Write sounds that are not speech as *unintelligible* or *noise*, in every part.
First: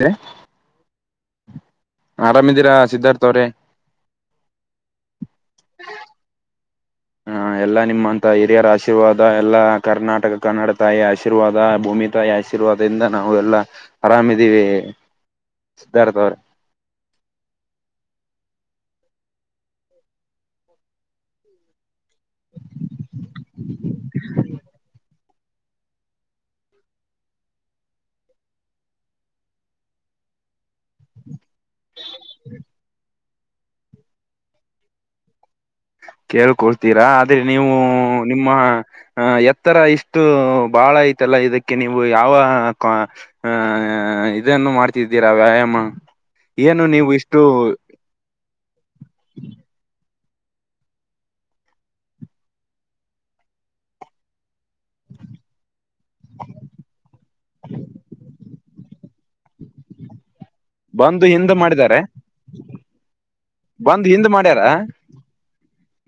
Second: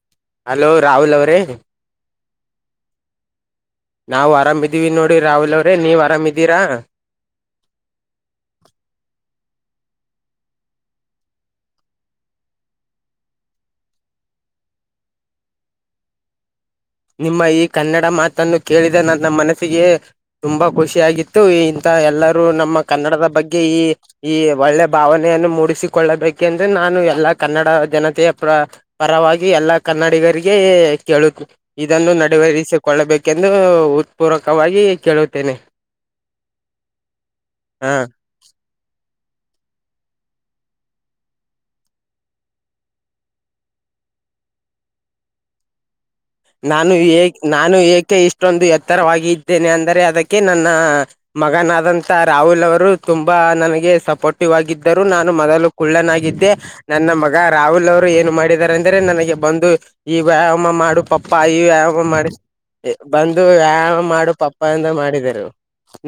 ಹ *unintelligible* ಹಲೋ ರಾಹುಲ್ ಅವರೇ ಆರಾಮ್ದೀರಾ ಸಿದ್ಧಾರ್ಥ ಅವ್ರೆ ನಾವು ಆರಾಮಿದೀವಿ ನೋಡಿ ರಾಹುಲ್ ಅವ್ರೆ ನೀವ್ ಆರಾಮ್ದೀರಾ ಎಲ್ಲ ನಿಮ್ಮಂತ ಹಿರಿಯರ ಆಶೀರ್ವಾದ ಎಲ್ಲಾ ಕರ್ನಾಟಕ ಕನ್ನಡ ತಾಯಿ ಆಶೀರ್ವಾದ ಭೂಮಿ ತಾಯಿ ಆರ್ಶಿವಾದ ವದ್ರಿಂದ ನಾವು ಎಲ್ಲಾ ಆರಾಮಿದೀವಿ ಸಿದ್ಧಾರ್ಥವ್ರೇ ನಿಮ್ಮ ಈ ಕನ್ನಡ ಮಾತನ್ನು ಕೇಳಿದ ನನ್ನ ಮನಸ್ಸಿಗೆ ತುಂಬಾ ಖುಷಿಯಾಗಿತ್ತು ಈ ತಾ ಎಲ್ಲರೂ ನಮ್ಮ ಕನ್ನಡದ ಬಗ್ಗೆ ಈ ಈ ಒಳ್ಳೆ ಭಾವನೆಯನ್ನು ಮೂಡಿಸಿ ಕೊಳ್ಳಬೇಕೆಂದು ನಾನು ಎಲ್ಲಾ ಕನ್ನಡ ಜನತೆಯ ಪ್ರ ಪರವಾಗಿ ಎಲ್ಲಾ ಕನ್ನಡಿಗರಿಗೆ ಕೇಳುದು ಇದನ್ನು ನಡವೇರಿಸಿಕೊಳ್ಳಬೇಕೆಂದು ಉತ್ಪೂರಕವಾಗಿ ಕೇಳುತ್ತೇನೆ. ಕೇಳಕೊತ್ತಿರಾ ಆದ್ರೆ ನೀವು ಹ ನಿಮ್ಮ ಹ ಎತ್ತರ ಇಷ್ಟು ಬಾಳ ಐತಲ್ಲ ಇದಕ್ಕೆ ನೀವು ಯಾವ ಹಹ ಇದನ್ನು ಮಾಡ್ತಿದ್ದೀರಾ ವ್ಯಾಯಾಮ ಏನು ನಾನು ನೀವು ಏ ಇಷ್ಟು ನಾನು ಏಕೆ ಇಷ್ಟೊಂದು ಎತ್ತರವಾಗಿ ಇದ್ದೇನೆ ಅಂದರೆ ಅದಕ್ಕೆ ನನ್ನ ಮಗನಾದಂತ ರಾಹುಲ್ ಅವರು ತುಂಬಾ ನನಗೆ ಸಪೋರ್ಟಿವ್ ಆಗಿದ್ದರು ನಾನು ಮೊದಲು ಕುಳ್ಳನಾಗಿದ್ದೆ ನನ್ನ ಮಗ ರಾಹುಲ್ ಅವರು ಏನು ಮಾಡಿದ್ದಾರೆ ಅಂದ್ರೆ ನನಗೆ ಬಂದು ಈ ವ್ಯಾಯಾಮ ಮಾಡು ಪಪ್ಪ ಬಂದು ಹಿಂದ ಪ್ಪಾಯ ಮಾಡಿದ್ದಾರೆ ವ್ಯಾಮ ಮಾಡಿ *unintelligible* ಬಂದು ವ್ಯಾಯಾಮ ಬಂದು ಹಿಂದ ಮಾಡು ಪಪ್ಪ ಮಾಡ್ಯಾರ ಎಂದು ಮಾಡಿದರು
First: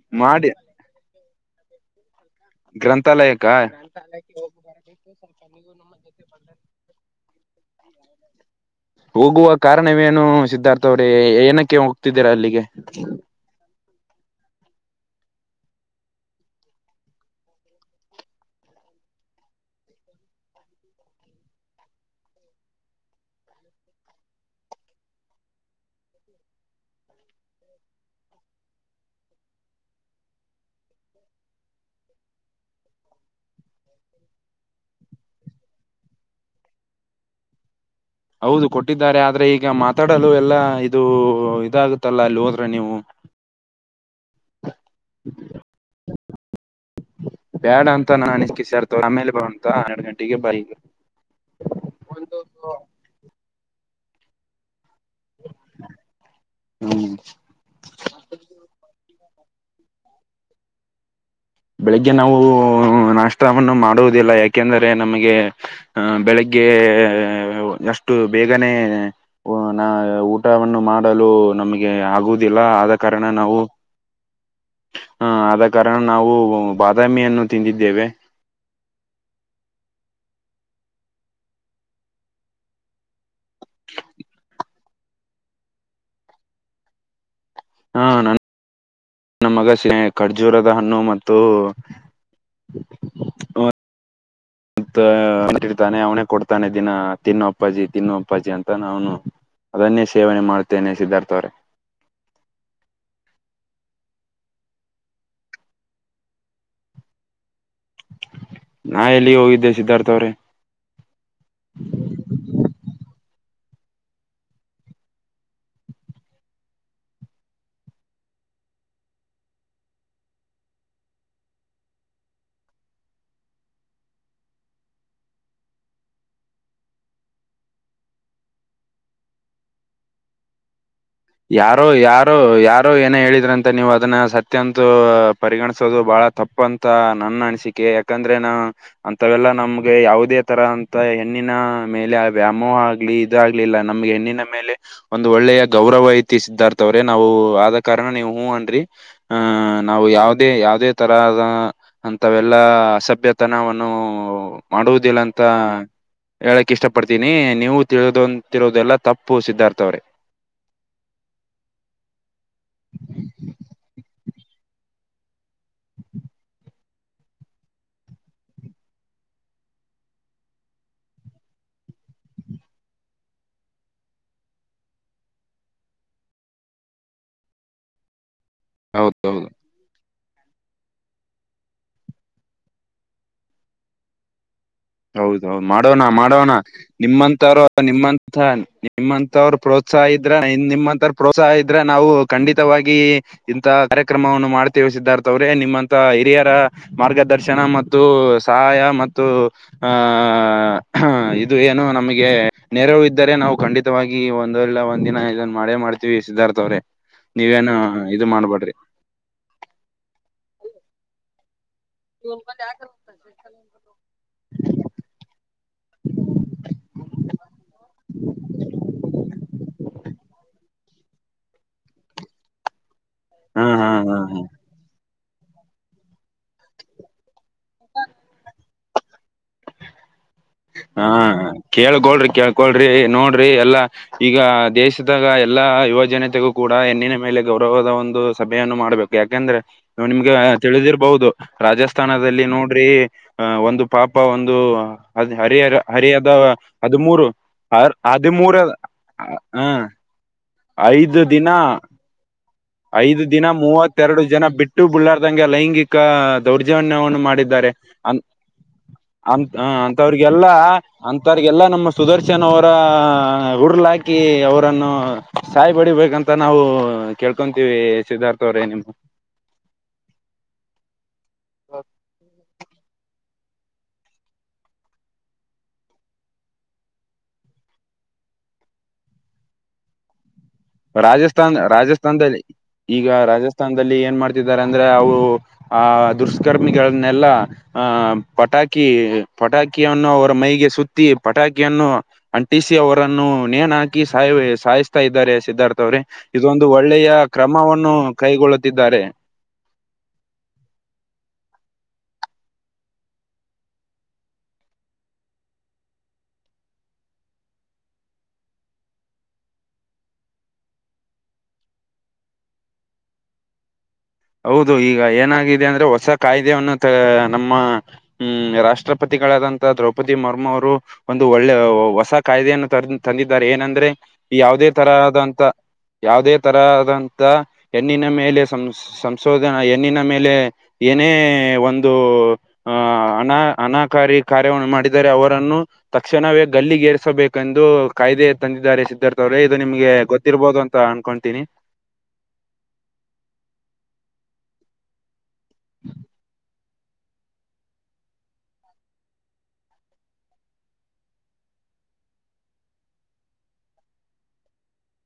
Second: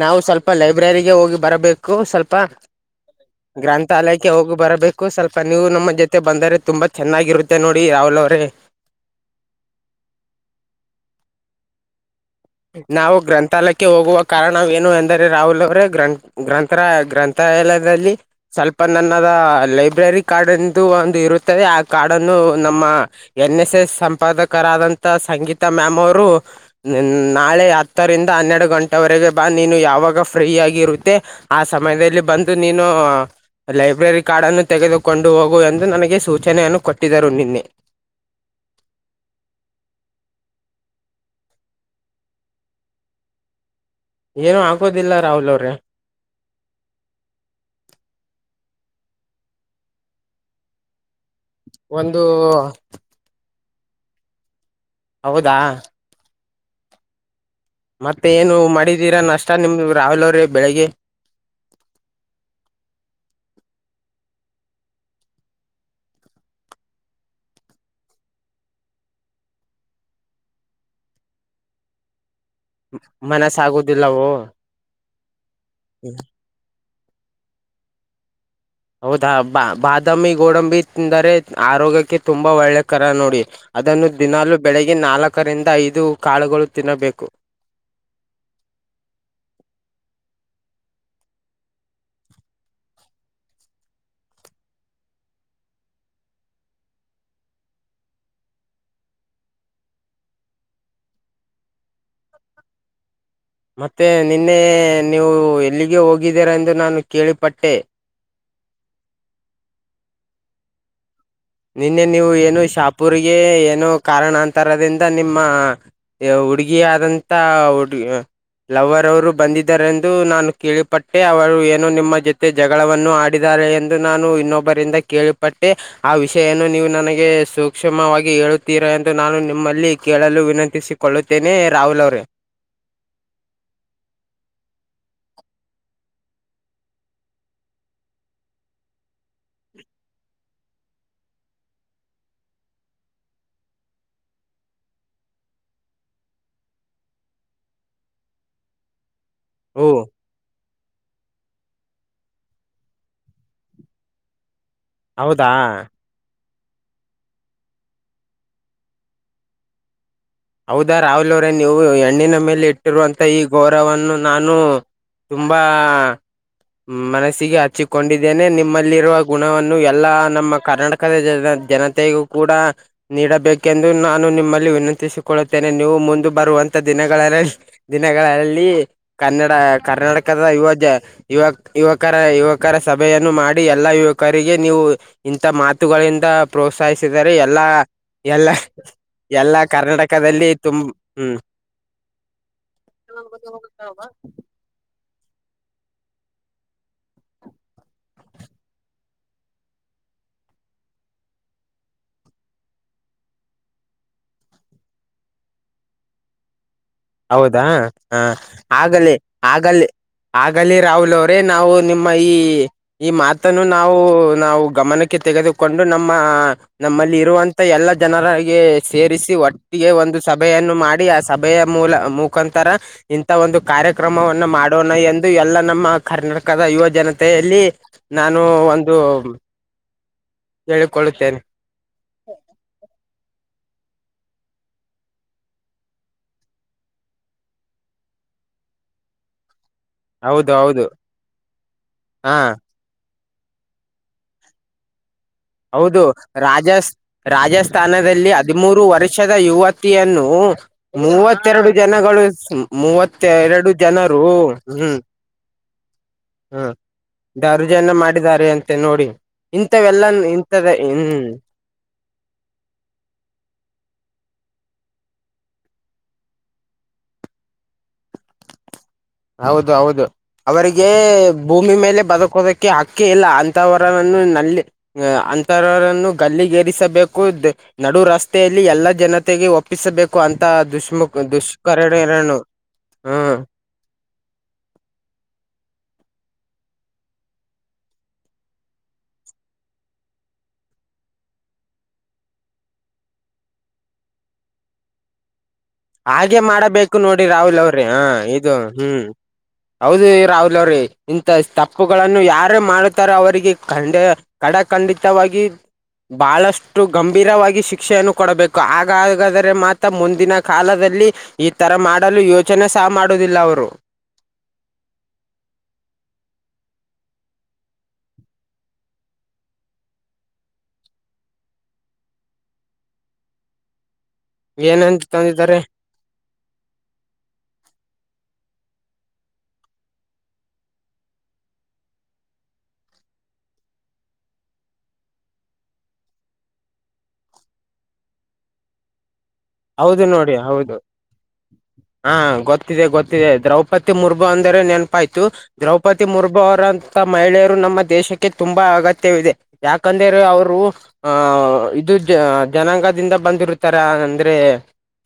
ನಾವು ಸ್ವಲ್ಪ ಮಾಡಿ ಲೈಬ್ರರಿಗೆ ಹೋಗಿ ಬರಬೇಕು ಸ್ವಲ್ಪ ಗ್ರಂಥಾಲಯಕ್ಕ ಗ್ರಂಥಾಲಯಕ್ಕೆ ಹೋಗಿ ಬರಬೇಕು ಸ್ವಲ್ಪ ನೀವು ನಮ್ಮ ಜೊತೆ ಬಂದರೆ ತುಂಬ ಚೆನ್ನಾಗಿರುತ್ತೆ ನೋಡಿ ರಾವುಲ್ ಅವ್ರೇ ಹೋಗುವ ಕಾರಣವೇನು ಸಿದ್ಧಾರ್ಥ ಅವ್ರೇ ಏನಕ್ಕೆ ಹೋಗ್ತಿದ್ದೀರಾ ಅಲ್ಲಿಗೆ? ನಾವು ಗ್ರಂಥಾಲಯಕ್ಕೆ ಕ್ಕೆ ಹೋಗುವ ಕಾರಣವೇನು ಎಂದರೆ ರಾಹುಲ್ ಅವರ ಗ್ರಂ ಗ್ರಂಥ ಗ್ರಂಥಾಲಯದಲ್ಲಿ ಸ್ವಲ್ಪ ನನ್ನದ ಲೈಬ್ರರಿ ಕಾರ್ಡ್ ಎಂದು ಒಂದು ಇರುತ್ತದೆ ಆ ಕಾರ್ಡ್ ಅನ್ನು ನಮ್ಮ ಎನ್ ಎಸ್ ಎಸ್ ಸಂಪಾದಕರಾದಂತ ಸಂಗೀತಾ ಮ್ಯಾಮ್ ಅವರು ನಿನ್ ನಾಳೆ ಹತ್ತರಿಂದ ಹನ್ನೆರಡು ಗಂಟೆವರೆಗೆ ಬಾ ನೀನು ಯಾವಾಗ ಫ್ರೀಯಾಗಿರುತ್ತೆ ಆ ಸಮಯದಲ್ಲಿ ಬಂದು ನೀನು ಲೈಬ್ರರಿ ಕಾರ್ಡ್ ಅನ್ನು ತೆಗೆದುಕೊಂಡು ಹೋಗು ಎಂದು ನನಗೆ ಸೂಚನೆಯನ್ನು ಕೊಟ್ಟಿದರು ನಿನ್ನೆ ಹೌದು ಕೊಟ್ಟಿದ್ದಾರೆ ಆದ್ರೆ ಈಗ ಮಾತಾಡಲು ಎಲ್ಲಾ ಇದು ಇದಾಗುತ್ತಲ್ಲ ಅಲ್ಲಿ ಹೋದ್ರೆ ನೀವು ಏನು ಆಗೋದಿಲ್ಲ ರಾಹೂಲ್ ಅವ್ರೆ *inaudible* ಬೇಡ ಅಂತ ನಾನು ಅನಿಸಿಕ ಸೇರ್ತ ಆಮೇಲೆ ಬಂತ ಹನ್ನೆರಡು ಗಂಟೆಗೆ ಬ ಒಂದು ಹೌದಾ ಹ್ಮ್ ಮತ್ತೆ ಏನು ಮಾಡಿದೀರಾ ನಷ್ಟ ನಿಮ್ದ ರಾವಲ್ ಅವ್ರೆ ಬೆಳಿಗ್ಗೆ ಬೆಳಿಗ್ಗೆ ನಾವು ನಾಷ್ಟವನ್ನು ಮಾಡುವುದಿಲ್ಲ ಯಾಕೆಂದರೆ ನಮಗೆ ಆಹ ಬೆಳಿಗ್ಗೆ ಅಷ್ಟು ಬೇಗನೆ ಹ ನಾ ಊಟವನ್ನು ಮಾಡಲು ನಮ್ಗೆ ಆಗ ದಿಲ್ಲ ಆದ ಕಾರಣ ಮನಸ ನಾವು ಆಗುದಿಲ್ಲವೋ ಹ ಆದ ಕಾರಣ ನಾವು ಬಾದಾಮಿಯನ್ನು ತಿಂದಿದ್ದೇವೆ ಹೌದಾ ಬಾ ಬಾದಾಮಿ ಗೋಡಂಬಿ ತಿಂದರೆ ಆರೋಗ್ಯಕ್ಕೆ ತುಂಬಾ ಒಳ್ಳೆ ಕರ ನೋಡಿ ಅದನ್ನು ದಿನಲು ಬೆಳಿಗ್ಗೆ ನಾಲ್ಕರಿಂದ ಐದು ಕಾಳುಗಳು ತಿನ್ನಬೇಕು *unintelligible* ನ ಮಗ ಖರ್ಜೂರದ ಹಣ್ಣು ಮತ್ತೇ *inaudible* ಮತ್ತೆ ಅಂತಿರ್ತಾನೆ ಅವನೇ ಕೊಡ್ತಾನೆ ದಿನ ತಿನ್ನು ಅಪ್ಪಾಜಿ ತಿನ್ನು ಅಪ್ಪಾಜಿ ಅಂತಾನ ಅವನು ಅದನ್ನೇ ಸೇವನೆ ಮಾಡ್ತೇನೆ ಸಿದ್ಧಾರ್ಥ ಅವ್ರೆ ಮತ್ತೆ ನಿನ್ನೆ ನೀವು ಎಲ್ಲಿಗೆ ಹೋಗಿದ್ದೀರೀ ಎಂದು ನಾನು ಕೇಳಿಪಟ್ಟೆ. ನಾ ಎಲ್ಲಿ ಹೋಗಿದ್ದೆ ಸಿದ್ಧಾರ್ಥ ಅವ್ರೆ. ನಿನ್ನೆ ನೀವು ಏನೋ ಶಾಪೂರಿಗೆ ಏನು ಕಾರಣಾಂತರದಿಂದ ನಿಮ್ಮ ಹುಡುಗಿ ಆದಂತ ಹುಡುಗಿ ಲವ್ರ್ ಅವರು ಬಂದಿದ್ದಾರೆಂದು ನಾನು ಕೇಳಿಪಟ್ಟೆ ಅವರು ಏನೋ ನಿಮ್ಮ ಜೊತೆಗೆ ಜಗಳವನ್ನು ಆಡಿದ್ದಾರೆ ಎಂದು ನಾನು ಇನ್ನೊಬ್ಬರಿಂದ ಕೇಳಿಪಟ್ಟೆ ಜಾ ಆ ವಿಷಯನ್ನು ನೀವು ನನಗೆ ಸೂಕ್ಷ್ಮವಾಗಿ ಹೇಳುತ್ತೀರಾ ಎಂದು ನಾನು ನಿಮ್ಮಲ್ಲಿ ಕೇಳಲು ವಿನಂತಿಸಿ ಕೊಳ್ಳುತ್ತೇನಿ ಯಾರೋ ರಾಹುಲ್ ಅವ್ರೇ. ಯಾರೋ ಯಾರೋ ಏನೋ ಹೇಳಿದ್ರ ಅಂತಾ ನೀವು ಅದನ್ನ ಸತ್ಯಂತ ಪರಿಗಣಿಸೋದು ಬಹಳ ತಪ್ಪ ತ್ತ ನನ್ನ ಅನಿಸಿಕೆ ಯಾಕಂದ್ರೆ ನಾ ಅಂತವೆಲ್ಲಾ ನಮ್ಗೆ ಯಾವುದೇ ತರಾ ಅಂತ ಹೆಣ್ಣಿನ ಮೇಲೆ ವ್ಯಾಮೋಹ ಆಗ್ಲಿ ಇದ ಆಗ್ಲಿಲ್ಲ ನಮಗೆ ಹೆಣ್ಣಿನ ಮೇಲೆ ಒಂದು ಒಳ್ಳೆಯ ಗೌರ ಗೌರವ ಐತಿ ಸಿದ್ಧಾರ್ಥ ಅವ್ರೆ ನಾವು ಆದ ಕಾರಣ ನೀವ್ ಹೂ ಅನ್ರಿ ಹ ಓ ನಾವು ಯಾವದೇ ಯಾವುದೇ ತರದಾ ಅಂತವೆಲ್ಲಾ ಅಸಭ್ಯತನವನ್ನು ಮಾಡುವುದಿಲ್ಲ ಅಂತಾ ಹೌದಾ ಹೇಳಕ್ ಇಷ್ಟ ಪಡ್ತೀನಿ, ನೀವು ತಿಳುದಂತಿರೋದೆಲ್ಲಾ ತಪ್ಪು ಸಿದ್ಧಾರ್ಥ್ ಅವ್ರೆ. ಹೌದಾ ರಾಹುಲ್ ಅವರೇ ನೀವು ಹೆಣ್ಣಿನ ಮೇಲೆ ಇಟ್ಟಿರುವಂತ ಈ ಗೌರವನು ನಾನು ತುಂಬಾ ಮನಸ್ಸಿಗೆ ಹಚ್ಚಿಕೊಂಡಿದ್ದೇನೆ ನಿಮ್ಮಲ್ಲಿರುವ ಗುಣವನ್ನು ಎಲ್ಲಾ ನಮ್ಮ ಕರ್ನಾಟಕ ದ ಜನತೆಗೂ ಕೂಡ ನೀಡಬೇಕೆಂದು ನಾನು ನಿಮ್ಮಲ್ಲಿ ವಿನಂತಿಸಿ ಕೊಳುತ್ತೇನೆ ನೀವು ಮುಂದ ಬರುವಂತ ದಿನ ದಿನಗಳಲ್ಲಿ ಹೌದೌದು ಕನ್ನಡ ಕರ್ನಾಟಕ ಕ ಯುವ ಯುವ ಯುವಕರ ಯುವಕರ ಸಭೆಯನ್ನು ಮಾಡಿ ಎಲ್ಲಾ ಯುವಕರಿಗೆ ನೀವು ಇಂಥ ಹೌದೌದು ಮಾಡೋಣ, ಮಾತುಗಳಿಂದ ಮಾಡೋಣ, ಪ್ರೋತ್ಸಾಹಿಸಿದರೆ ನಿಮ್ಮಂತವ್ರ ಎಲ್ಲಾ ನಿಮ್ಮಂತ ಎಲ್ಲ ನಿಮ್ಮಂತವ್ರು ಎಲ್ಲಾ ಪ್ರೋತ್ಸಾಹ ಇದ್ರ ಕರ್ನಾಟಕದಲ್ಲಿ ತುಂ ನಿಮ್ಮಂತ ಹ್ಮ್ ಪ್ರೋತ್ಸಾಹ ಇದ್ರೆ ನಾವು ಖಂಡಿತವಾಗಿ ಇಂತ ಕಾರ್ಯಕ್ರಮವನ್ನು ಮಾಡ್ತೇವೆ ಸಿದ್ಧಾರ್ಥವ್ರೆ ನಿಮ್ಮಂತ ಹಿರಿಯರ ಮಾರ್ಗದರ್ಶನ ಮತ್ತು ಸಹಾಯ ಮತ್ತು ಆಹ ಹಾ ಇದು ಏನು ನಮಗೆ ನೆರವು ಇದ್ದರೆ ನಾವು ಖಂಡಿತವಾಗಿ ಒಂದಲ್ಲ ಒಂದಿನ ಇದನ್ ಮಾಡೇ ಮಾಡ್ತವಿ. ತಿವಿ ಸಿದ್ಧಾರ್ಥ ಅವ್ರೇ ಹೌದಾ ಹ ಆಗಲಿ ಆಗಲ್ಲಿ ಆಗಲಿ ರಾಹುಲ್ ಅವರ ನಾವು ನಿಮ್ಮ ಈ ಈ ಮಾತನ್ನು ನಾವು ನಾವು ಗಮನಕ್ಕೆ ಕೆ ತೆಗೆದುಕೊಂಡು ನಮ್ಮ ನಮ್ಮಲ್ಲಿ ಇರುವಂತ ಎಲ್ಲಾ ಜನರಿಗೆ ಸೇರಿಸಿ ಒಟ್ಟಿಗೆ ಒಂದು ಸಭೆಯನ್ನು ಮಾಡಿ ಆ ಸಭೆಯ ಮೂಲ ಮುಖಾಂತರ ಇಂತಾ ಒಂದು ಹಾ ಹಾ ಹಾ ಹಾ ಕಾರ್ಯಕ್ರಮವನ್ನು ಮಾಡ ಕೊರೋನಾ ಎಂದು ಎಲ್ಲ ನಮ್ಮ ಕರ್ನಾಟಕದ ಯುವ ಜನತೆಯಲ್ಲಿ ನಾನು ಒಂದು ಹಾ ಹೇಳಿಕೊಳ್ಳುತ್ತೇನೆ. ಕೇಳ್ಕೊಳ್ರಿ ಕೇಳ್ಕೊಳ್ರಿ ನೋಡ್ರಿ ಎಲ್ಲಾ ಈಗ ದೇಶದಾಗ ಎಲ್ಲಾ ಯುವ ಜನತೆಗೂ ಕೂಡ ಹೆಣ್ಣಿನ ಮೇಲೆ ಗೌರವದ ಒಂದು ಸಭೆಯನ್ನು ಮಾಡ್ಬೇಕು. ಯಾಕಂದ್ರೆ ನಿಮ್ಗೆ ಹೌದು ಹೌದು ತಿಳಿದಿರ್ಬಹುದು. ಹಾ ರಾಜಸ್ಥಾನದಲ್ಲಿ ನೋಡ್ರಿ ಹ ಒಂದು ಪಾಪ ಒಂದು ಅದ ಹೌದು ರಾಜಸ್ ಹರ್ ರಾಜಸ್ಥಾನದಲ್ಲಿ ಹದಿಮೂರ ಹದಿಮೂರು ವರ್ಷದ ಹ ಯುವತಿಯನ್ನು. ಐದು ದಿನ ಮೂವತ್ತೆರಡು ಜನಗಳು ಇಸ್ ಐದು ದಿನ ಮೂವತ್ತೆರಡು ಜನ ಬಿಟ್ಟು ಹ್ಮ್ ಬಿಡ್ರ್ದಂಗೆ ಲೈಂಗಿಕ ಹ್ಮ್ ದೌರ್ಜನ್ಯವನ್ನು ಮಾಡ ಮಾಡಿದರೆ ದರ್ಜನ ಅಂತ್ ಮಾಡಿದ್ದಾರೆ ಅಂತೆ ನೋಡಿ ಅಂತ್ ಇಂಥವೆಲ್ಲ ಅಂತವ್ರಿಗೆಲ್ಲ ಇಂಥದ ಹ್ಮ್ ಅಂತವ್ರಿಗೆಲ್ಲಾ ನಮ್ಮ ಸುದರ್ಶನ್ ಅವರ ಹುರ್ಳ ಹಾಕಿ ಅವರನ್ನು ಸಾಯ್ಬಡಿಬೇಕಂತ ನಾವು ಕೇಳ್ ಇಕೊಂತೀವಿ ಸಿದ್ಧಾರ್ಥ ಅವ್ರೇ ನಿಮ್ ಹೌದು ಹೌದು ಅವರಿಗೆ ಭೂಮಿ ಮೇಲೆ ಬದುಕೋದಕ್ಕೆ ಹಾಕೇ ಇಲ್ಲ. ಅಂತವರನ್ನು ನಲ್ಲಿ ಅಂತರರನ್ನು ಗಲ್ಲಿಗೇರಿಸಬೇಕು ನಡು ರಸ್ತೆಯಲ್ಲಿ ಎಲ್ಲಾ ಜನತೆಗೆ ಒ ತಪ್ಪಿಸಬೇಕು ಅಂತ ದುಷ್ಮುಮುಖ್ ರಾಜಸ್ಥಾನ್ ದುಷ್ಮಕಾರ್ಣರನು ಹ್ಮ ಸ್ಥಾನದಲ್ಲಿ ಏನ್ ಮಾಡ್ತಿದ್ದಾರೆ ಅಂದ್ರೆ. ಅವರು ಆಹ್ ದುಷ್ಕರ್ಮಿಗಳನ್ನೆಲ್ಲ. ಆಹ ಪಟಾಕಿ ಪಟಾಕಿಯನ್ನು ಅವರ ಮೈಗೆ ಸುತ್ತಿ ಪಟಾಕಿಯನ್ನು ಅಂಟಿಸಿ ಅವರನ್ನು ನೇಣ ಹಾಕಿ ಸಾಯ್ ಸಾಯಿಸ್ತಾ ಇದ್ದಾರೆ ಸಿದ್ಧಾರ್ಥ ಅವ್ರೆ ಹಾಗೆ ಇದೊಂದು ಮಾಡಬೇಕು ಒಳ್ಳೆಯ ನೋಡಿ ರಾಹುಲ್ ಅವ್ರಿ ಹ ಕ್ರಮವನ್ನು ಇದು ಕೈಗೊಳ್ಳುತ್ತಿದ್ದಾರೆ. ಹ್ಮ್ ಹೌದು ರಾಹುಲ್ ಅವ್ರೇ ಇಂಥ ತಪ್ಪುಗಳನ್ನು ಯಾರೇ ಮಾಡುತ್ತಾರೇ ಅವರಿಗೆ ಖಂಡ ಕಾಡ ಖಂಡಿತವಾಗಿ ಬಹಳಷ್ಟು ಗಂಭೀರವಾಗಿ ಶಿಕ್ಷೆಯನ್ನು ಕೊಡಬೇಕು ಹಾಗಾಗಾದರೆ ಮಾತ್ರ ಮುಂದಿನ ಕಾಲದಲ್ಲಿ ಈ ತರ ಮಾಡಲು ಯೋಚನೆ ಸಹ ಮಾಡುವುದಿಲ್ಲ ಅವರು. ಹೌದು ಈಗ ಏನಾಗಿದೆ ಅಂದ್ರೆ ಹೊಸ ಕಾಯ್ದೆಯನ್ನು ನಮ್ಮ ಹ್ಮ್ ರಾಷ್ಟ್ರಪತಿಗಳಾದಂತ ದ್ರೌಪದಿ ಮುರ್ಮು ಅವರು ಒಂದು ಒಳ್ಳೆ ಹೊಸ ಕಾಯ್ದೆಯನ್ನು ತಂದು ತಂದಿದ್ದಾರೆ ಏನಂದ್ರೆ ಯಾವುದೇ ಏನಂತ ತರದಂತ ತಂದಿದ್ದಾರೆ ಯಾವುದೇ ತರದಂತ ಹೆಣ್ಣಿನ ಮೇಲೆ ಸಂ ಸಂಶೋಧನಾ ಹೆಣ್ಣಿನ ಮೇಲೆ ಏನೇ ಒಂದು ಆ ಅನಾ ಅನಾಕಾರಿ ಕಾರ್ಯವನ್ನು ಮಾಡಿದರೆ ಅವರನ್ನು ತಕ್ಷಣವೇ ಗಲ್ಲಿಗೇರ್ಸಬೇಕೆಂದು ಕಾಯ್ದೆ ತಂದಿದ್ದಾರೆ ಸಿದ್ಧಾರ್ಥ. ಇದು ನೀಮಗೆ ಹೌದು ನೋಡಿ ಗೊತ್ತಿರ್ಬಹದು ಹೌದು ಅಂತ ಅನ್ಕೊತೀನಿ. ಹಾ ಗೊತ್ತಿದೆ ಗೊತ್ತಿದೆ ದ್ರೌಪದಿ ಮುರ್ಮು ಅಂದರೆ ನೆನಪಾಯ್ತು ದ್ರೌಪದಿ ಮುರ್ಮು ಅವರಂತ ಮಹಿಳೆಯರು ನಮ್ಮ ದೇಶಕ್ಕೆ ತುಂಬಾ ಅಗತ್ಯವಿದೆ. ಯಾಕಂದ್ರ ಅವರು ಅಹ ಇದು ಜನಾಂಗದಿಂದ ಬಂದಿರುತ್ತಾರೆ ಅಂದ್ರೆ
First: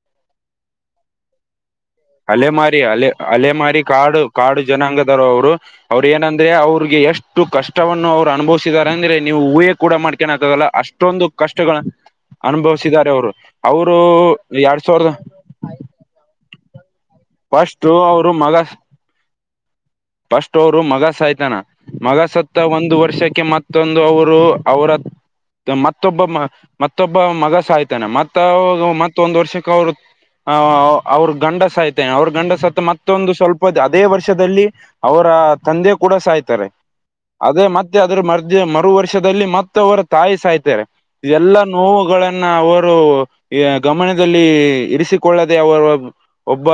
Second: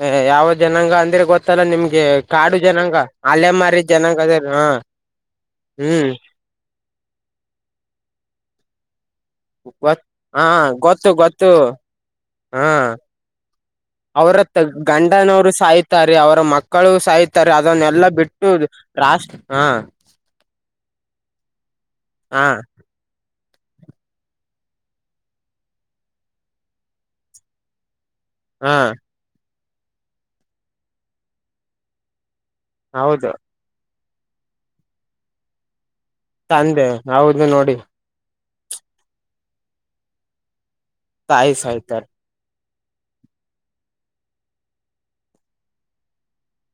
ಹೇ ಹೇ ಯಾವ ಜನಾಂಗ ಅಂದ್ರೆ ಗೊತ್ತ ತ್ತಲ್ಲ ನಿಮ್ಗೆ? ಅಲೆಮಾರಿ ಅಲೆ ಅಲೆಮಾರಿ ಜನಾಂಗ ಕಾಡು ಅದ ಕಾಡು ಹ ಜನಾಂಗದಾರ ಅವ್ರು ಅವ್ರು ಹ್ಮ್ ಏನಂದ ಅವರಿಗೆ ಎಷ್ಟು ಕಷ್ಟವನ್ನು ಅವರು ಅನುಭವಸ್ತ್ ಸಿದ್ದರೆ ಅಂದ್ರೆ ನೀವು ಊಹೆ ಕೂಡ ಗೊತ್ ಹಾ ಮಾಡ್ಕಗಲ್ಲ ಗೊತ್ತು ಅಷ್ಟೊಂದು ಗೊತ್ತು ಕಷ್ಟಗಳನ್ನು ಹಾ ಅನುಭವಸಿದಿದ್ದಾರೆ ಅವರು ಅವರು ಎರಡ್ ಸಾವರದ ತಾರೆ ಅವರ ಮಕ್ಕಳು ಸಾಯತಾರೆ ಅದನ್ನೆಲ್ಲಾ ಅವರು ಬಿಟ್ಟು ಮಗ ರಾಷ್ಟ್ರಿ ಹ್ಮ್ ಫಸ್ಟ್ ಅವರು ಮಗ ಸಾಯ್ತಾನ ಮಗ ಹಾ ಸತ್ತ ಒಂದು ವರ್ಷಕ್ಕೆ ಕೆ ಮತ್ತೊಂದು ಅವರು ಅವರ ಮತ್ತೊಬ್ಬ ಮತ್ತೊಬ್ಬ ಮಗ ಸಾಯ್ತಾನೆ ಮತ್ ಹಾ ಮತ್ತೊಂದ್ ವರ್ಷಕ್ಕೆ ಅವರು ಅ ಅವ್ರು ಗಂಡಸ ಸಾಯ್ತೆನೆ ಅವ್ರ ಗಂಡಸ ಹೌದು ಮತ್ತೊಂದು ಸ್ವಲ್ಪ ಅದೇ ವರ್ಷದಲ್ಲಿ ಅವರ ತಂದೆ ಕೂಡ ಸಾಯ್ತಾರೆ. ತಂದೆ ಹೌದು ಅದೇ ಮತ್ತೆ ನೋಡಿ ಮತ್ತೆ ಅದ್ರ ಮರ್ ಮರು ವರ್ಷದಲ್ಲಿ ಮತ್ತ ಅವರ ತಾಯಿ ಸಾಯ್ತಾರೆ ತಾಯಿ ಎಲ್ಲಾ ಸಾಯ್ತಾರೆ ನೋವುಗಳ ಅವರು ಗಮನದಲ್ಲಿ ಇರಿಸಿಕೊಳ್ಳದೆ ಅವರ ಒಬ್ಬ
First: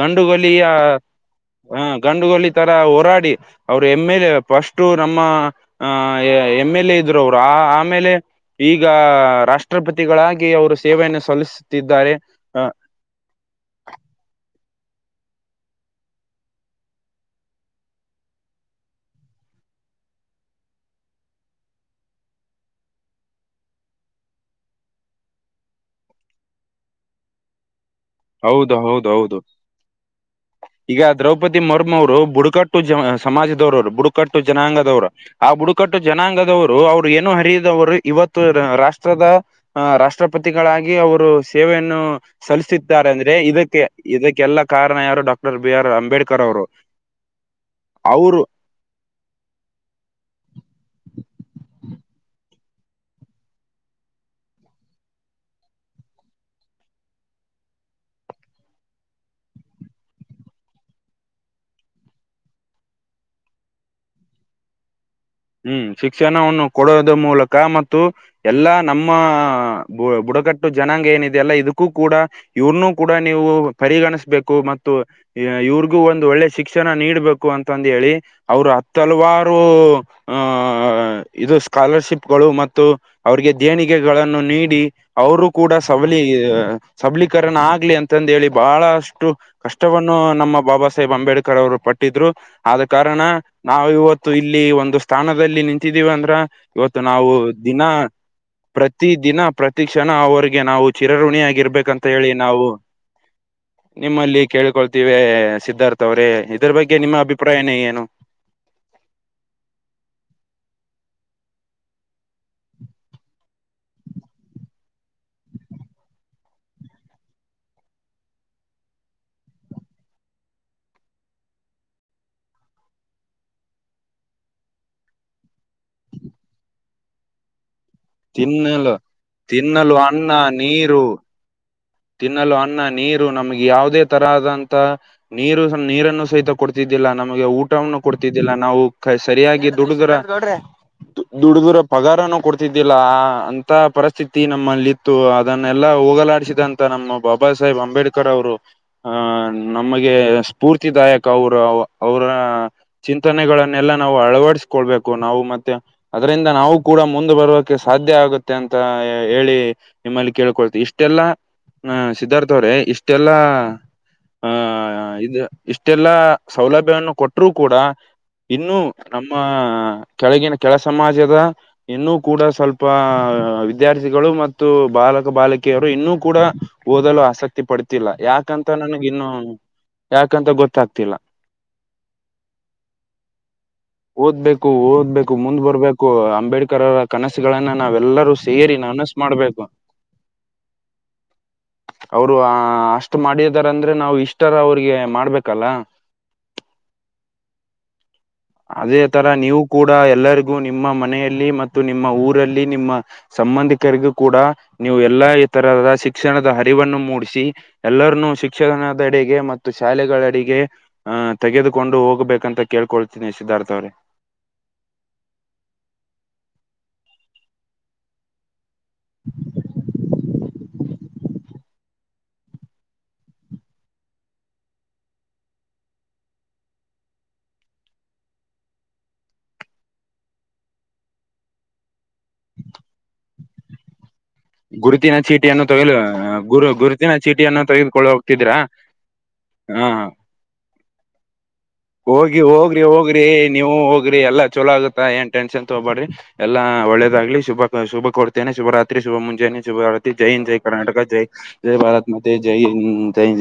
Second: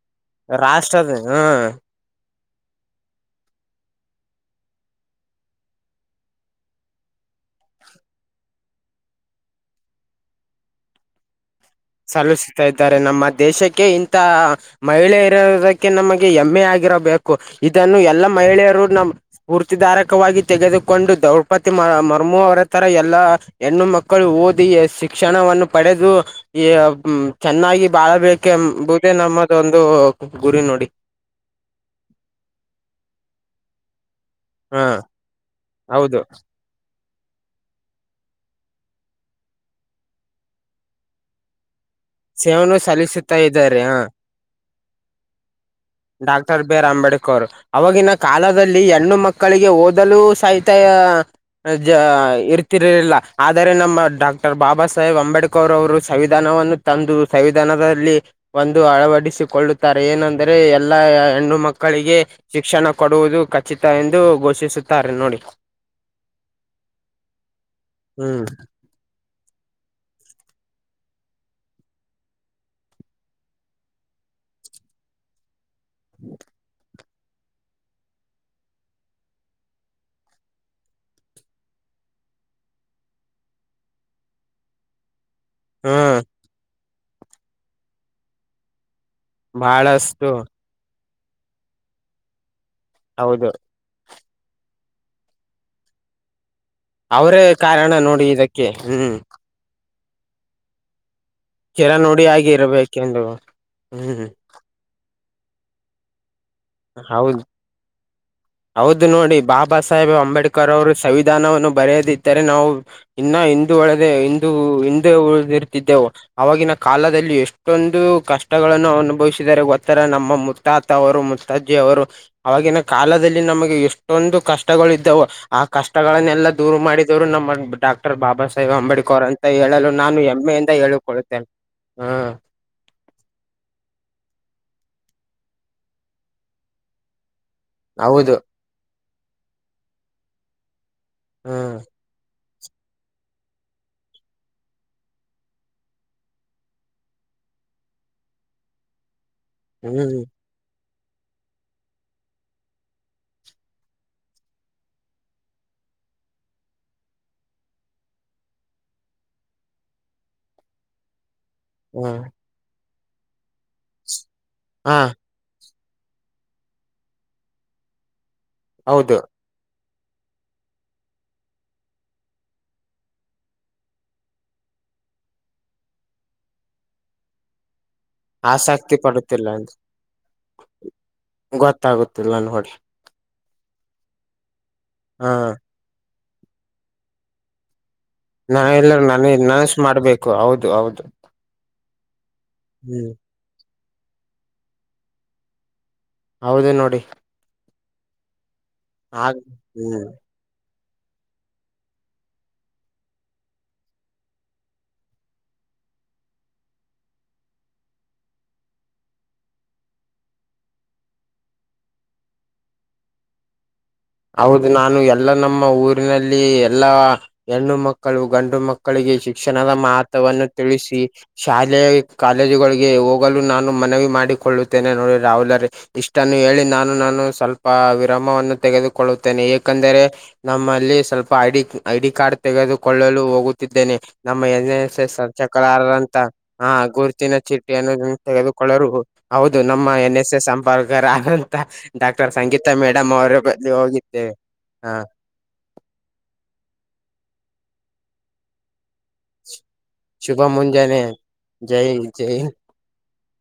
ಗಂಡುಗೊಲಿಯ ರಾಷ್ಟ್ರದ ಹ ಹ ಗಂಡುಗೊಲಿ ತರ ಹೋರಾಡಿ. ಅವರು ಎಮ್ ಎಲ್ ಎ ಫಸ್ಟು ನಮ್ಮ ಅಹ ಎಮ್ ಎಲ್ ಎ ಇದ್ರು ಅವ್ರು ಆ ಆಮೇಲೆ. ಈಗ ರಾಷ್ಟ್ರಪತಿಗಳಾಗಿ ಅವರು ಸೇವೆಯನ್ನು ಸಲ್ಲಿಸ ಸಲ್ಲಿಸುತ್ತಾ ಇದ್ದಾರೆ ನಮ್ಮ ದೇಶಕ್ಕೆ ಇಂತಹಾ - ಮಹಿಳೆ ಇರೋದಕ್ಕೆ ನಮಗೆ ಹೆಮ್ಮೆ ಆಗಿರಬೇಕು ಇದನ್ನು ಎಲ್ಲಾ ಮಹಿಳೆಯರು ನಮ ಸ್ಫೂರ್ತಿದಾರಕವಾಗಿ ತೆಗೆದುಕೊಂಡು ದ್ರೌಪದಿ ಮ ಮರ್ಮು ಅವರ ತರ ಎಲ್ಲಾ ಹೆಣ್ಣು ಮಕ್ಕಳು ಓದಿ ಶಿಕ್ಷಣವನ್ನು ಪಡೆದು. ಈ ಚೆನ್ನಾಗಿ ಬಾಳಬೇಕೆಂದು ಹೌದು ಹೌದು ಎಂಬುದೇ ಹೌದು ನಮ್ಮದ ಒಂದು ಗುರಿ ನೋಡಿ. ಈಗ ದ್ರೌಪದಿ ಮುರ್ಮು ಅವರು ಬುಡಕಟ್ಟು ಜ ಸಮಾಜದವರವರು ಬುಡ ಬುಡುಕಟ್ಟು ಹಾ ಜನಾಂಗದವರು ಆ ಬುಡುಕಟ್ಟು ಹೌದು ಜನಾಂಗದವ್ರು ಅವರು ಏನು ಹರಿದವರು ಇವತ್ತು ರಾಷ್ಟ್ರದ. ಆಹ ರಾಷ್ಟ್ರಪತಿಗಳಾಗಿ ಅವರು ಸೇವೆಯನ್ನು. *unintelligible* ಸಲ್ಲಿಸಿದ್ದಾರೆ ಅಂದ್ರೆ ಇದ್ದಾರೆ ಇದಕ್ಕೆ ಹ ಇದಕ್ಕೆಲ್ಲ ಕಾರಣ ಯಾರು ಡಾಕ್ಟರ್ ಬಿ ಆರ್ ಅಂಬ ಡಾಕ್ಟರ್ ಬಿ ಆರ್ ಅಂಬೇಡ್ಕರ್ ಅವಾಗಿನ್ನ ಅವರು ಕಾಲದ ಹೆಣ್ಣು ಮಕ್ಕಳಿಗೆ ಓದಲು ಸಹಿತ ಜ ಇರ್ತಿರಲಿಲ್ಲ ಆದರೆ ನಮ್ಮ ಡಾಕ್ಟರ್ ಬಾಬಾ ಸಾಹೇಬ್ ಅಂಬೇಡ್ಕರ್ ಅವರು ಸಂವಿಧಾನವನ್ನು. ತಂದು ಸಂವಿಧಾನದಲ್ಲಿ ಒಂದು ಅಳವಡಿಸಿಕೊಳ್ಳುತ್ತಾರೆ ಏನೆಂದರೆ ಎ ಎಲ್ಲ ಹೆಣ್ಣು ಮಕ್ಕಳಿಗೆ ಶಿಕ್ಷಣ ಕೊಡುವುದು ಖಚಿತ ಎಂದು ಘೋಷಿಸುತ್ತಾರೆ ನೋಡಿ. ಹ್ಮ್ ಶಿಕ್ಷಣವನ್ನು ಕೊಡೋದ ಮೂಲಕ ಮತ್ತು ಹ್ಮ್ ಎಲ್ಲಾ. ನಮ್ಮ ಬು ಬುಡಕಟ್ಟು ಜನಾಂಗ ಏನಿದೆೆಯಲ್ಲ ಇದಕ್ಕೂ ಕೂಡ. ಇವ್ರನ್ನು ಕೂಡ ನೀವು ಪರಿಗಣಿಸಬೇಕು ಮತ್ತು ಇವ್ರ- ಗು ಒಂದು ಒಳ್ಳೆ ಶಿಕ್ಷಣ ನೀಬೇಕು ಅಂತಂದ ಹೇಳಿ ಅವರು ಹತ್ ಹಲ್ವಾರು. ಆಹ ಇದು ಸ್ಕಾಲರ್ಶಿಪ್ಗಳು ಮತ್ತು ಅವ್ರಿಗೆ ದೇಣಿಗೆಗಳನ್ನು ನೀಡಿ. ಅವರು ಕೂಡ ಹ್ಮ್ ಸಬಲೀ ಸಬಲೀಕರಣ ಆಗ್ಲಿ ಅಂತಂದ ಹೇಳಿ ಬಹಳಷ್ಟು. ಕಷ್ಟವನ್ನು ಬಹಳಷ್ಟು ನಮ್ಮ ಬಾಬಾ ಸಾಹೇಬ್ ಅಂಬೇಡ್ಕರ್ ಅವ್ರು ಪಟ್ಟಿದ್ರು ಆದ ಕಾರಣ. ಹೌದು ನಾವು ಇವತ್ತು ಇಲ್ಲಿ ಒಂದು ಸ್ಥಾನದಲ್ಲಿ ನಿಂತಿದ್ದೀವಿ ಅಂದ್ರ ಇವತ್ತು ನಾವು ಅವರೇ ದಿನ ಕಾರಣ ನೋಡಿ ಇದಕ್ಕೆ ಪ್ರತಿ ಹ್ಮ್ ದಿನ ಪ್ರತಿ ಕ್ಷಣ ಅವ್ರಿಗೆ ನಾವು ಚಿರಋಣಿಯಾಗಿ. ಇರ್ಬೇಕಂತ ಹೇಳಿ ಚಿರನುಡಿಯಾಗಿ ನಾವು ಇರಬೇಕೆಂದು ಹ್ಮ್ ನಿಮ್ಮಲ್ಲಿ ಕೇಳ್ಕೊಳ್ತೀವೆ ಸಿದ್ಧಾರ್ಥ ಅವ್ರೇ ಇದ್ರ ಬಗ್ಗೆ ನಿಮ್ಮ ಹೌದು ಅಭಿಪ್ರಾಯವೆನು. ಹೌದು ನೋಡಿ ಬಾಬಾ ಸಾಹೇಬ್ ಅಂಬೇಡ್ಕರ್ ಅವರು ಸಂವಿಧಾನವನ್ನು ಬರೆಯದಿದ್ದರೆ ನಾವು ಇನ್ನ ಹಿಂದೂ ಒಳದ ಹಿಂದು ಹಿಂದೂ ಉಳ ಇರ್ತಿದ್ದೆವು. ಆವಾಗಿನ ಕಾಲದಲ್ಲಿ ಎಷ್ಟೊಂದು ಕಷ್ಟಗಳನ್ನು ಅನುಭವಿಸಿದರೆ ಗೊತ್ತರ ನಮ್ಮ ಮುತ್ತಾತ ಅವರು ಮತ್ ಮುತ್ತಜ್ಜಿ ಅವರು ಆವಾಗಿನ ಕಾಲದಲ್ಲಿ ನಮಗೆ ಎಷ್ಟೊಂದು ಕಷ್ಟಗಳು ಇದ್ದವು. ಆ ಕಷ್ಟಗಳನ್ನೆಲ್ಲಾ ದೂರು ಮಾಡಿದವ್ರು ನಮ್ಮ ಡಾಕ್ ಡಕ್ಟರ್ ಬಾಬಾ ಸಾಹೇಬ್ ತಿನ್ನಲು ಅಂಬೇಡ್ಕರ್ ಅಂತ ಹೇಳಲು ತಿನ್ನಲು ನಾನು ಅನ್ನ ಹೆಮ್ಮೆಯಿಂದ ನೀರು ಹೇಳಿಕೊಳ್ಳುತ್ತೇನೆ. ಹ್ಮ್ ನಮಗೆ ಯಾವುದೇ ತರಹದಂತ ನೀರು ನೀರನ್ನು ಸಹಿತ ಕೊಡ್ತಿದ್ದಿಲ್ಲ ನಮಗೆ ಊ ಟನ್ನು ಹೌದು ಕೊಡ್ತಿದ್ದಿಲ್ಲ ನಾವು ಸರಿಯಾಗಿ ದುಡದರ ಹ್ಮ್ ದುಡದರ ಪಗಾರನ್ನೂ ಸಹಿತ ಕೊಡ್ತಿರಲಿಲ್ಲ. ದಿಲ್ಲ ಅಂತ ಪರಿಸ್ಥಿತಿ ನಮ್ಮಲ್ಲಿ ಇತ್ತು ಅದನ್ನೆಲ್ಲಾ ಹೋಗಲಾಡಿಸಿದಂತ. ನಮ್ಮ ಬಾಬಾ ಸಾಹೇಬ್ ಅಂಬೇಡ್ಕರ್ ಅವರು ಅಹ ನಮಗೆ. ಹ್ಮ್ ಸ್ಫೂರ್ತಿದಾಯಕ ಅವರು ಅವರ. ಚಿಂತನೆಗಳನ್ನೆಲ್ಲಾ ನಾವು ಅಳವಡಸ್ಕೊಳ್ಬೇಕು ನಾವು ಮತ್ತೆ. ಅದರಿಂದ ನಾವು ಕೂಡ ಮುಂದೆ ಬರೋಕ್ಕೆೆ ಸಾಧ್ಯ ಆಗುತ್ತೆ ಅಂತ ಹೇಳಿ. ನಿಮ್ಮಲ್ಲಿ ಕೇಳ್ಕೊಳ್ತಿನೀ ಇಷ್ಟೆಲ್ಲ. ಹ ಹ್ಮ್ ಸಿದ್ಧಾರ್ಥ ಅವ್ರೆ ಇಷ್ಟೆಲ್ಲಾ ಆ ಹಾ ಇದು. ಇಷ್ಟೆಲ್ಲಾ ಸೌಲಭ್ಯವನ್ನು ಕೊಟ್ಟರು ಕೂಡ ಇನ್ನು ಹೌದು ನಮ್ಮ ನಮ್ಮ ಕೆಳಗಿನ ಕೆಳ ಸಮಾಜದ ಇನ್ನುೂ ಕೂಡ ಸ್ವಲ್ಪ ವಿದ್ಯಾರ್ಥಿಗಳು ಮತ್ತು ಬಾಲಕ ಬಾಲಕಿಯರು ಇನ್ನುೂ ಕೂಡ ಓದಲು ಆಸಕ್ತಿ ಪಡ್ತಿಲ್ಲ ಯಾಕಂತ ಆಸಕ್ತಿ ನನ್ಗ ಇನ್ನು ಪಡುತ್ತಿಲ್ಲ ಅಂತ ಯಾಕಂತ ಗೊತ್ತಾಗ್ತಿಲ್ಲ ಗೊತ್ತಾಗುತ್ತಿಲ್ಲ ನೋಡಿ ಓದ್ಬೇಕು ಹಾ ಓದ್ಬೇಕು ಮುಂದ್ ಬರ್ಬೇಕು *unintelligible* ಅಂಬೇಡ್ಕರ್ರ ಕನಸುಗಳನ್ನ ನಾವೆಲ್ಲರೂ ನಾ ಸೇರಿ ಎಲ್ಲರೂ ನನಸ್ ನನ ಮಾಡ್ಬೇಕು ನನಸ್ ಮಾಡ್ಬೇಕು ಹೌದು ಹೌದು ಅವರು ಹ್ಮ್ ಅಷ್ಟ್ ಮಾಡದಾರಂದ್ರೆ ನಾವು ಇಷ್ಟಾರ ಅವ್ರಿಗೆ ಮಾಡ್ಬೇಕಲ್ಲ ಹೌದು ನೋಡಿ ಅದೇ ತರ ಆಗ್ ನೀವು ಕೂಡ ಹ್ಮ್ ಎಲ್ಲರಿಗೂ ನಿಮ್ಮ ಮನೆಯಲ್ಲಿ ಮತ್ತು ನಿಮ್ಮ ಊರಲ್ಲಿ ನಿಮ್ಮ ಸಂಬಂಧಿಕರಿಗೂ ಕೂಡ ನೀವು ಎಲ್ಲಾ ಈ ತರದ *unintelligible* ಶಿಕ್ಷಣದ ಹರಿವನ್ನು ಮೂಡಿಸಿ ಎಲ್ಲರನ್ನುೂ ಶಿಕ್ಷಣದ ಅಡೆಗೆ ಮತ್ತು ಶಾಲೆಗಳ ಅಡೆಗೆ ಹ ತೆಗೆದುಕೊಂಡು ಹೋಗ್ಬೇಕಂತ ಕೇಳ್ಕೊಳ್ತೀನಿ ಸಿದ್ಧಾರ್ಥ ಅವ್ರೆ ಹೌದು ನಾನು ಎಲ್ಲ ನಮ್ಮ ಊರಿನಲ್ಲಿ ಎಲ್ಲಾ ಹೆಣ್ಣು ಮಕ್ಕಳು ಗಂಡು ಮಕ್ಕ ಮಕ್ಕಳಿಗೆ ಶಿಕ್ಷಣದ ಮಹತ್ವವನ್ನು ತಿಳಿಸಿ ಶಾಲೆ ಕಾಲೇಜುಗಳಿಗೆ ಹೋಗಲು ನಾನು ಮನವಿ ಮಾಡಿಕೊಳ್ಳುತ್ತೇನೆ ನೋಡಿ ರಾಹುಲರಿ ಇಷ್ಟನ್ನು ಹೇಳಿ ನಾನು ನಾನು ಸ್ವಲ್ಪ ವಿರಾಮವನ್ನು ತೆಗೆದುಕೊಳ್ಳುತ್ತೇನೆ ಏಕಂದರೆ ನಮ್ಮಲ್ಲಿ ಸ್ವಲ್ಪ ಐಡಿ ಐಡಿ ಕಾರ್ಡ್ ತೆಗೆದುಕೊಳ್ಳಲು ಹೋಗುತ್ತಿದ್ದೇನೆ ನಮ್ಮ ಎನ್ ಎ ಗುರುತಿನ ಚೀಟಿಯನ್ನು ತೆಗೆಲು ಎಚಕ್ರಾರರಂತ ಗುರು ಆ ಗುರುತಿನ ಚೀಟಿಯನ್ನು ತೆಗೆದುಕೊಳ್ಳ ಹೋಗ್ತಿದೀರಾ ತೆಗೆದುಕೊಳ್ಳರು ಹೌದು ನಮ್ಮ ಹ ಎನ್ ಎಸ್ ಎಸ್ ಸಂಪರ್ಕರ ಆದಂತ ಡಾಕ್ಟರ್ ಹೋಗಿ ಸಂಗೀತಾ ಹೋಗ್ರಿ ಮೇಡಮ್ ಹೋಗ್ರಿ ಅವರು ನೀವು ಹೋಗ್ರಿ ಎಲ್ಲ ಚಲೋ ಆಗುತ್ತಾ *unintelligible* ಟೆನ್ಷನ್ ತಗಬಡ್ರಿ ಎಲ್ಲಾ ಒಳ್ಳೇದಾಗ್ಲಿ ಶುಭ ಶುಭ ಕೊಡ್ತೇನೆ ಶುಭ ರಾತ್ರಿ ಶುಭ ಮುಂ ಜನ ಶುಭ ಭಾರತಿ ಜೈ ಶುಭ ಜೈ ಕರ್ನಾಟಕ ಮುಂಜಾನೆ ಜೈ ಜೈ ಭಾರತ್ ಮಾತೆ ಜೈ ಜೈ ಜ